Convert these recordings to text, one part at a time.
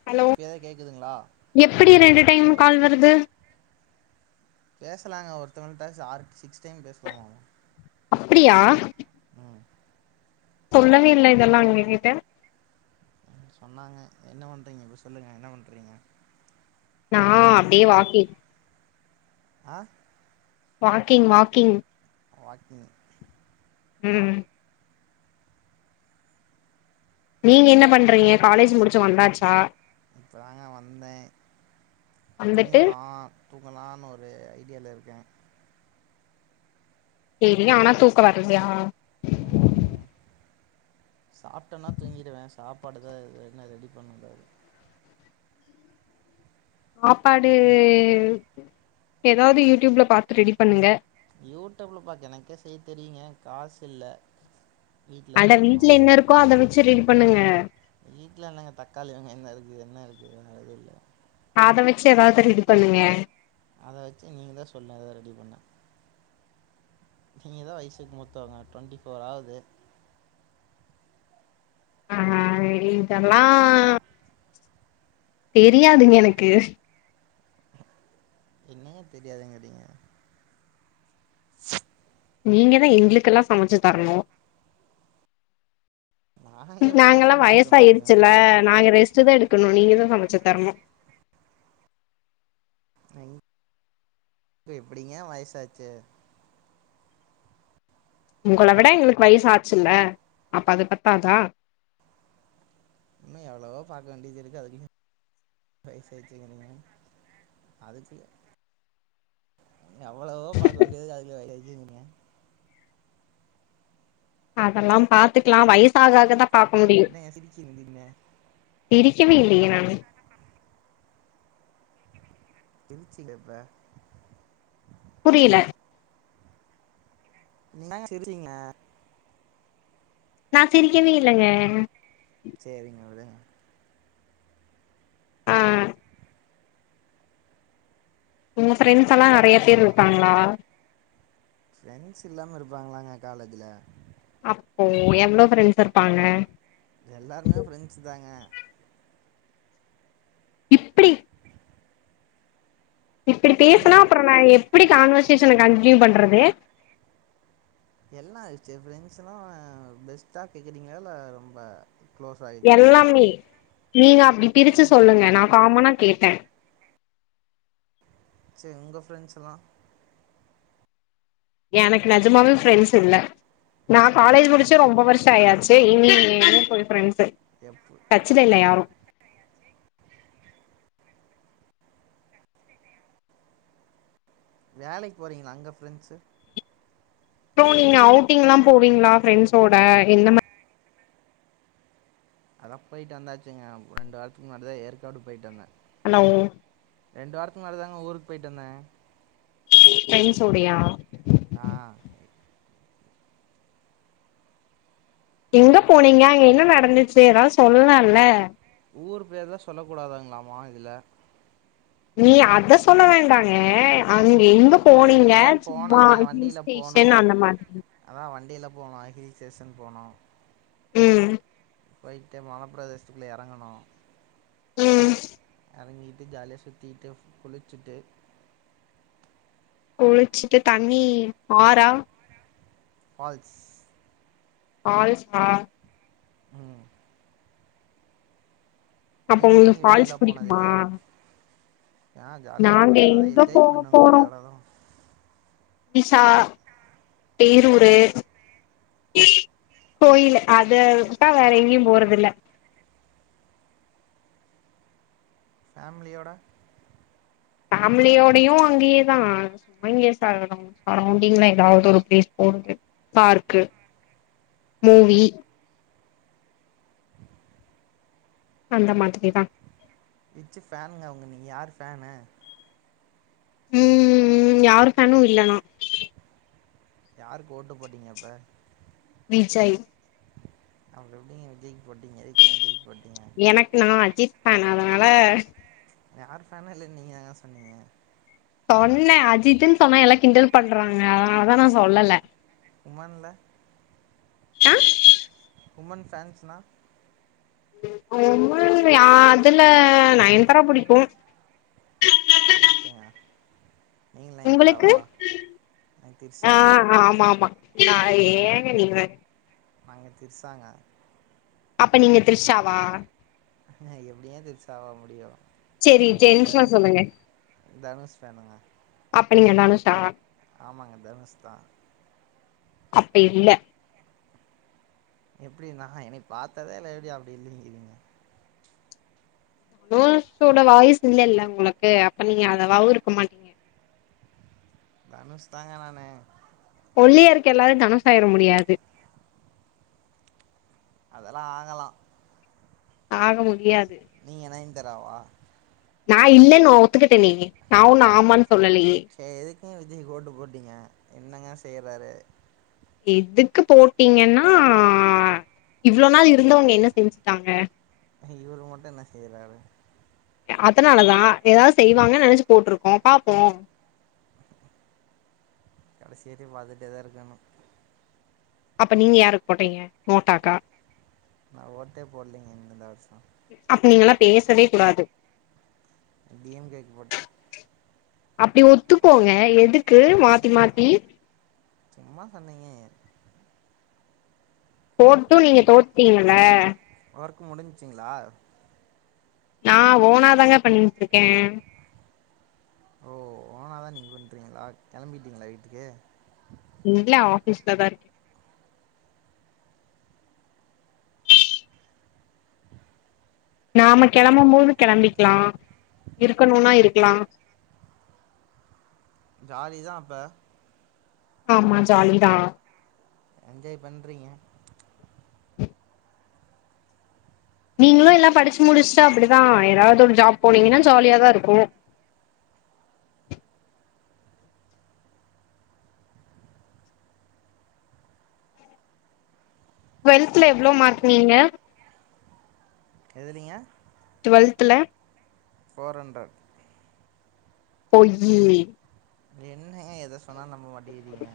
hello இப்ப ஏதாவுது கேக்குதுங்களா எப்டி ரெண்டு டைமு கால் வருது பேசலாங்க ஒருத்தவங்கள்ட ச ஆறு சிக்ஸ் டைம் பேசலாமமா அப்டியா ம் சொல்லவே இல்ல இதல்லா எங்ககிட்ட ம் சொன்னாங்க என்ன பண்றீங்க இப்ப சொல்லுங்க என்ன பண்றீங்க நா அப்டியே வாக்கிங் ஆ வாக்கிங் வாக்கிங் வாக்கிங் ம் நீங்க என்ன பண்றீங்க காலேஜ் முடிச்சு வந்தாச்சா இப்போதாங்க வந்தே வந்துட்டு தூங்கலா தூங்கலானு ஒரு ஐடியால இருக்கே செரி ஆனா தூக்க வர்லையா ம் சாப்ட்டனா தூங்கிடுவே சாப்பாடு தா இத இன்னோ ரெடி பண்ணலா இது சாப்பாடு ஏதாவுது யூடியூப்ல பாத்து ரெடி பண்ணுங்க யூடியூப்ல பாத்து எனக்கே செய்ய தெரியுங்க காசு இல்ல அட வீட்டுல என்ன இருக்கோ அத வச்சு ரீல் பண்ணுங்க வீட்ல என்னங்க தக்காளி வெங்காயதா இருக்கு என்ன இருக்கு வேற எது இல்ல அத வச்சு ஏதாவுது ரெடி பண்ணுங்க அத வச்சு நீங்க தா சொல்லனு ஏதாவுது ரெடி பண்ண நீங்க தா வயசுக்கு மூத்தவங்க டுவெண்ட்டி ஃபோர் ஆவுது ஆ இதெல்லா தெரியாதுங்க எனக்கு என்ன தெரியாதுங்கிறிங்க [inaudible] நீங்கதா எங்களுக்கெல்லா சமைச்சு தரணு நான் எப்டிங்க நாங்கெல்லா சமைச்சு தர வயசு முடியும் ஆயிடுச்சுல்ல நாங்க ரெஸ்ட்டு தா எடுக்கணு நீங்கதா சமைச்சு தரணு [inaudible] எப்டிங்க வயசாச்சு உங்களவிட எங்களுக்கு வயசு ஆச்சுல்ல அப்ப அது பத்தாதா இன்னு எவ்ளவோ பாக்க வேண்டியதுருக்கு அதுக்குள்ளயு வயசாச்சுகிறிங்க அதுக்கு எவ்ளவோ பாக்க வேண்டியது இருக்கு அதுக்குள்ள வயசாச்சுகிறிங்க அதெல்லா பாத்துக்கலா வயசாகாக தா பாக்க முடியு என்னங்க சிரிச்சீங்க திடீர்னு சிரிக்கவே இல்லையே நானு சிருச்சில இப்ப புரியில என்னாங்க சிரிச்சீங்க நா சிரிக்கவே இல்லங்க செரிங்க விடுங்க ஆ உங்க ஃப்ரெண்ட்ஸ் எல்லா நெறைய பேர் இருக்காங்ளா ஃப்ரெண்ட்ஸ் இல்லாம இருப்பாங்களாங்க காலேஜ்ல அப்போ எவ்ளோ ஃப்ரெண்ட்ஸ் இருப்பாங்க எல்லாருமே ஃப்ரெண்ட்ஸ் தாங்க இப்டி [inaudible] இப்டி பேசனா புரியல அப்றோ நா எப்டி கான்வர்சேஷன கன்டினியூ பண்றது எல்லா ஆச்சு ப்ரெண்ட்ஸ்லா பெஸ்ட்டா கேக்கடிங்களா இல்ல ரொம்ப க்ளோஸா கேக்குறீங்களா எல்லாமே நீங்க அப்டி பிரிச்சு எல்லாமே சொல்லுங்க நா காமனா கேட்ட சே உங்க ஃப்ரெண்ட்ஸெல்லா எனக்கு நெஜமாவே ஃப்ரெண்ட்ஸ் இல்ல நா காலேஜ் முடிச்சு ரொம்ப வருஷ ஆயாச்சு இனி [inaudible] போய் ஃப்ரெண்ட்ஸ் எப்பு டச்ல இல்ல யாரு வேலைக்கு போறீங்களே அங்க ஃப்ரெண்ட்ஸு ப்ரோ நீங்க அவுட்டிங்ல்லா போவீங்களா ஃப்ரெண்ட்ஸோட என்ன மா அதா போயிட்டு வந்தாச்சுங்க ரெண்டு வாரத்துக்கு முன்னாடி தா ஏற்காடு போய்ட்டு வந்த ஹலோவ் ரெண்டு வாரத்துக்கு முன்னாடி தாங்க ஊருக்கு போயிட்டு வந்த ஃப்ரெண்ட்ஸோடையா ஆ எங்க போனீங்க அங்க என்ன நடந்துச்சு எதா சொல்லால்ல ஊர் பேர்தா சொல்லக்கூடாதாங்களாமா இதுல நீ அத சொல்ல வேண்டாங்க அங்க எங்க போனீங்க ஏ சும்மா போனோங்க ஹில் ஸ்டேஷன் அந்த மாதிரி அதா வண்டில போனோ ஹில் ஸ்டேஷன் போனோ ம் போய்ட்டு மலப்பிரதேசத்துக்குள்ள எறங்கணோ ம் எறங்கிட்டு ஜாலியா சுத்தீட்டு குளிச்சிட்டு குளிச்சிட்டு தண்ணி ஆறா ஃபால்ஸ் ஃபால்ஸா ம் அப்ப நீங்க உங்களுக்கு எங்கயு வெளிலா ஃபால்ஸ் போனது புடிக்குமா இல்லையா நா ஜாலியா இருப்ப நாங்க அதத எங்க என்ஜாய் போக பண்ணுங்க ஒரு தட தா விசா பேரூரு கோயிலு அத விட்டா வேற எங்கேயு போறதில்ல ஃபேமிலியோட ஃபேமிலியோடயு அங்கேயே தா ஆங்லேஸ்கார ஒருத்தவங்க சரௌண்டிங்லா எதாவது ஒரு பிளேஸ் போறது பார்க்கு மூவி அந்த மாதிரி தா விச்சு ஃபேனுங்க அவுங்க நீங்க யார் ஃபேனு ம் ம் யாரு ஃபேனு இல்லனா யாருக்கு ஓட்டு போட்டீங்க அப்ப விஜய் அப்றோ எப்டிங்க விஜய்க்கு போட்டீங்க எதுக்குங்க விஜய்க்கு போட்டீங்க எனக்கு நா அஜித் ஃபேன் அதனால யார் ஃபேனு இல்லனு நீங்க தாங்க சொன்னீங்க சொன்ன அஜித்ன்னு சொன்னா எல்லா கிண்டல் பண்றாங்க அதனாலதா நா சொல்லல உமான்ல ஆ உமன் ஃபேன்ஸ்னா உமன்ல ஆ அதுல நய்ன்தாரா புடிக்கூ அப்டியா உங்களுக்கு நாங்கள் ஆ திரிஷா ஆமா ஆமா ஆ ஏங்க நீங் வேற நாங்க திரிசாங்க அப்ப நீங்க த்ரிஷாவா நா எப்டிங்க த்ரிஷாவ முடியூ செரி நாங்க ஜென்ஸா தனுஷ் சொல்லுங்க தனுஷ் ஃபேனுங்க அப்ப நீங்க என்ன தனுஷா ஆமாங்க தனுஷ் தா அப்பி இல்ல எப்டி நா என்னைய பாத்ததே இல்ல எப்டி அப்டி இல்லிங்கிறீங்க தனுஷோட வாய்ஸ் இல்லல்ல உங்களுக்கு அப்ப நீங்க அதவாவு இருக்க மாட்டீங்க தனுஷ் தாங்க நானு ஒல்லியா இருக்க எல்லாரு தனுஷ் ஆயிர முடியாது அதெல்லா ஆகலா ஆக முடியாது நீங்க நய்ந்தாராவா நா இல்லேன் ஒத்துக்கிட்டேனே நா ஒன்னு ஆமான் சொல்லலேயே சே எதுக்குங்க விஜய்க்கு ஓட்டு போட்டீங்க என்னங்க செய்றாரு எதுக்கு போட்டீங்கன்னா இவ்ளோ நாள் இருந்தவுங்க என்ன செஞ்சுட்டாங்க இவரு மட்டு என்ன செய்றாரு அதனாலதா எதாவ்து செய்வாங்கனு நெனைச்சு போட்ருக்கோ பாப்போ கடைசி வரையு பாத்துட்டே தா இருக்கணு அப்ப நீங்க யாருக்கு போட்டிங்க நோட்டாக்கா நான் ஓட்டே போடீலீங்க இந்தன வருஷோ அப்ப நீங்கல்லா பேசவே கூடாது டி எம் கே கு போட்டே அப்டி ஒத்துக்கோங்க எதுக்கு மாத்தி மாத்தி சும்மா சொன்னேங்கே போட்டு நீங்க தோத்டீங்கல ஒர்க் முடிஞ்ச்சிங்களா நா ஓனா தாங்க பண்ணின்ட்ருக்கே ஓ ஓனாதா நீங்க பண்றீங்ளா கெளம்பிட்டீங்களா வீட்டுக்கு இல்ல ஆஃபீஸ்ல தா இருக்கே நாம கெளம்பும் போது கெளம்பிக்லா இருக்கணுனா இருக்லா ஜாலி தா அப்ப ஆமா ஜாலிதா என்ஜாய் பண்றீங்க நீங்களு எல்லா படிச்சு முடிச்ட்டா அப்டி தா ஏதாவ்து ஒரு ஜாப் போனீங்கனா ஜாலியா தா இருக்கூ டுவெல்த்ல எவ்ளோ மார்க் நீங்க எதுலிங்க டுவெல்த்துல ஃபோர் ஹண்ட்ரட் பொய்யி என்னங்கே எத சொன்னாலு நம்ம மாட்டிகிறிங்க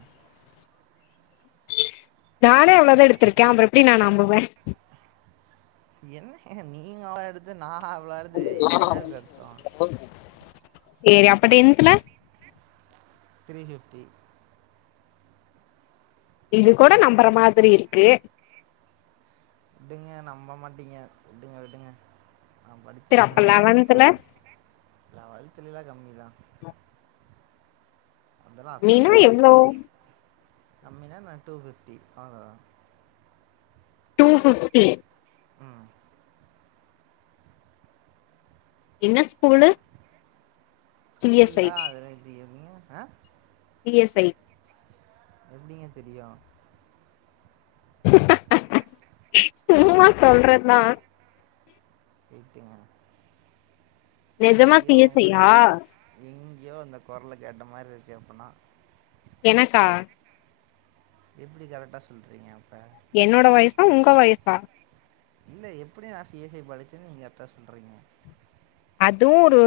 நானே அவ்ளது எடுத்திருக்கே அப்றோ எப்டி நா நம்புவே என்ன நீங்க அவ்ளாயெடுது நான் அவ்ளாயெடுது என்னங்க அது அர்த்தோ ஓகே சரி அப்ப டென்த்துல த்ரீஃபிஃப்டி இது கூட நம்புற மாதிரி இருக்கு விடுங்க நம்ப மாட்டீங்க விடுங்க விடுங்க நான் படிச்சி சரி அப்ப எழுதனே எனக்கு தா லெவன்த்ல லெவல்துலெல்லா கம்மிதா அதல்லா அசால்ட்டா கம்மினா எவ்ளோ வுட்டுடே கம்மினா நா டூ ஃபிஃப்டி அவ்ளதா டூ பிஃப்டி ம் என்ன ஸ்கூலு சி எஸ் ஐ ஸ்கூல்லா அதல எப்டி கேப்பீங்க ஆ சி எஸ் ஐ எப்டிங்க தெரியு சும்மா சொல்றதா ரைட்டுங்க நெஜமா சி எங்யோ எஸ் ஐ உங்கடே யா எங்யோ அந்த கொரல கேட்ட மாரி இருக்கு அப்னா எனக்கா எப்டி கரட்டா சொல்றீங்க அப்ப என்னோட வய்சா உங்க வய்சா இல்ல எப்டி நா சி எஸ் ஐ படிச்சேன்னு நீங்க கர்ட்டா சொல்றீங்க அதுவு ஒரு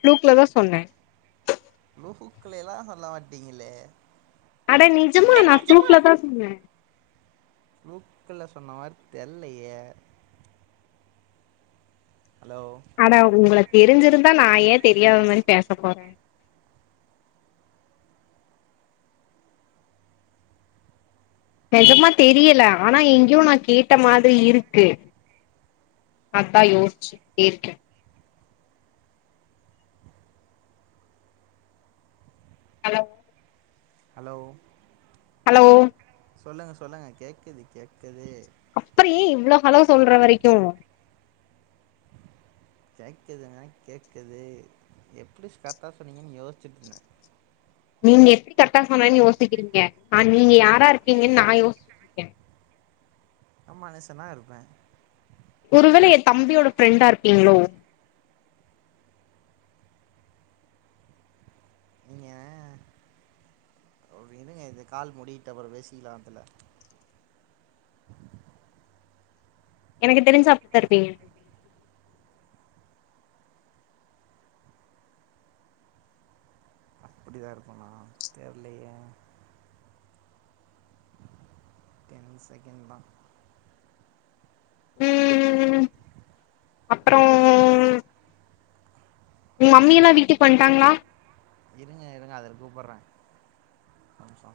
ப்ளூக்ல தா சொன்னே ப்ளூக்லா எல்லா சொல்ல மாட்டீங்களே அட நிஜமா அட நா நிஜமா ப்லூக்ல தா சொன்னே ஃப்லூக்ல சொன்னமாரி தெர்லையே ஹலோ ஆனா உங்கள தெரிஞ்சிருந்தா நா ஏ தெரியாத மாரி பேச போறே நெஜமா தெரியல ஆனா எங்யோ நா கேட்ட மாதிரி இருக்கு அத்தா யோஸ்ச்சிட்டே இருக்க அலோ ஹலோ ஹலோ சொல்லுங்க சொல்லுங்க கேக்குது கேக்குது அப்பறோ ஏ இவ்ளோ ஹலோ சொல்ற வரைக்கு கேக்குதுங்க கேக்குது எப்டி ஸ்கர்ட்டா சொன்னீங்கன்னு யோஸ்ச்சுட்டு இருந்த நீங்க எப்டி கரட்டா சொன்னேனு யோசிக்கிறீங்க ஆ நீங்க யாரா இருக்கீங்கன்னு நா யோ அம்மா நெச தா இருப்பே ஒருவேள என் தம்பியோட ஃப்ரெண்டா இருப்பீங்ளோ நீங்க ஓ விடுங்க இது கால் முடியட்டு அப்புற பேசிக்கலா அதுல எனக்கு தெரிஞ்சு அப் தா இருப்பீங்க அப்டியா இருப்பனா தெர்லையே டென் செகண்ட் தா உம் அப்றோ உங் மம்மி எல்லா வீட்டுக்கு வன்டாங்ளா இருங்க இருங்க அதில கூப்பற்றே‌ ஓர் நிம்ஷோ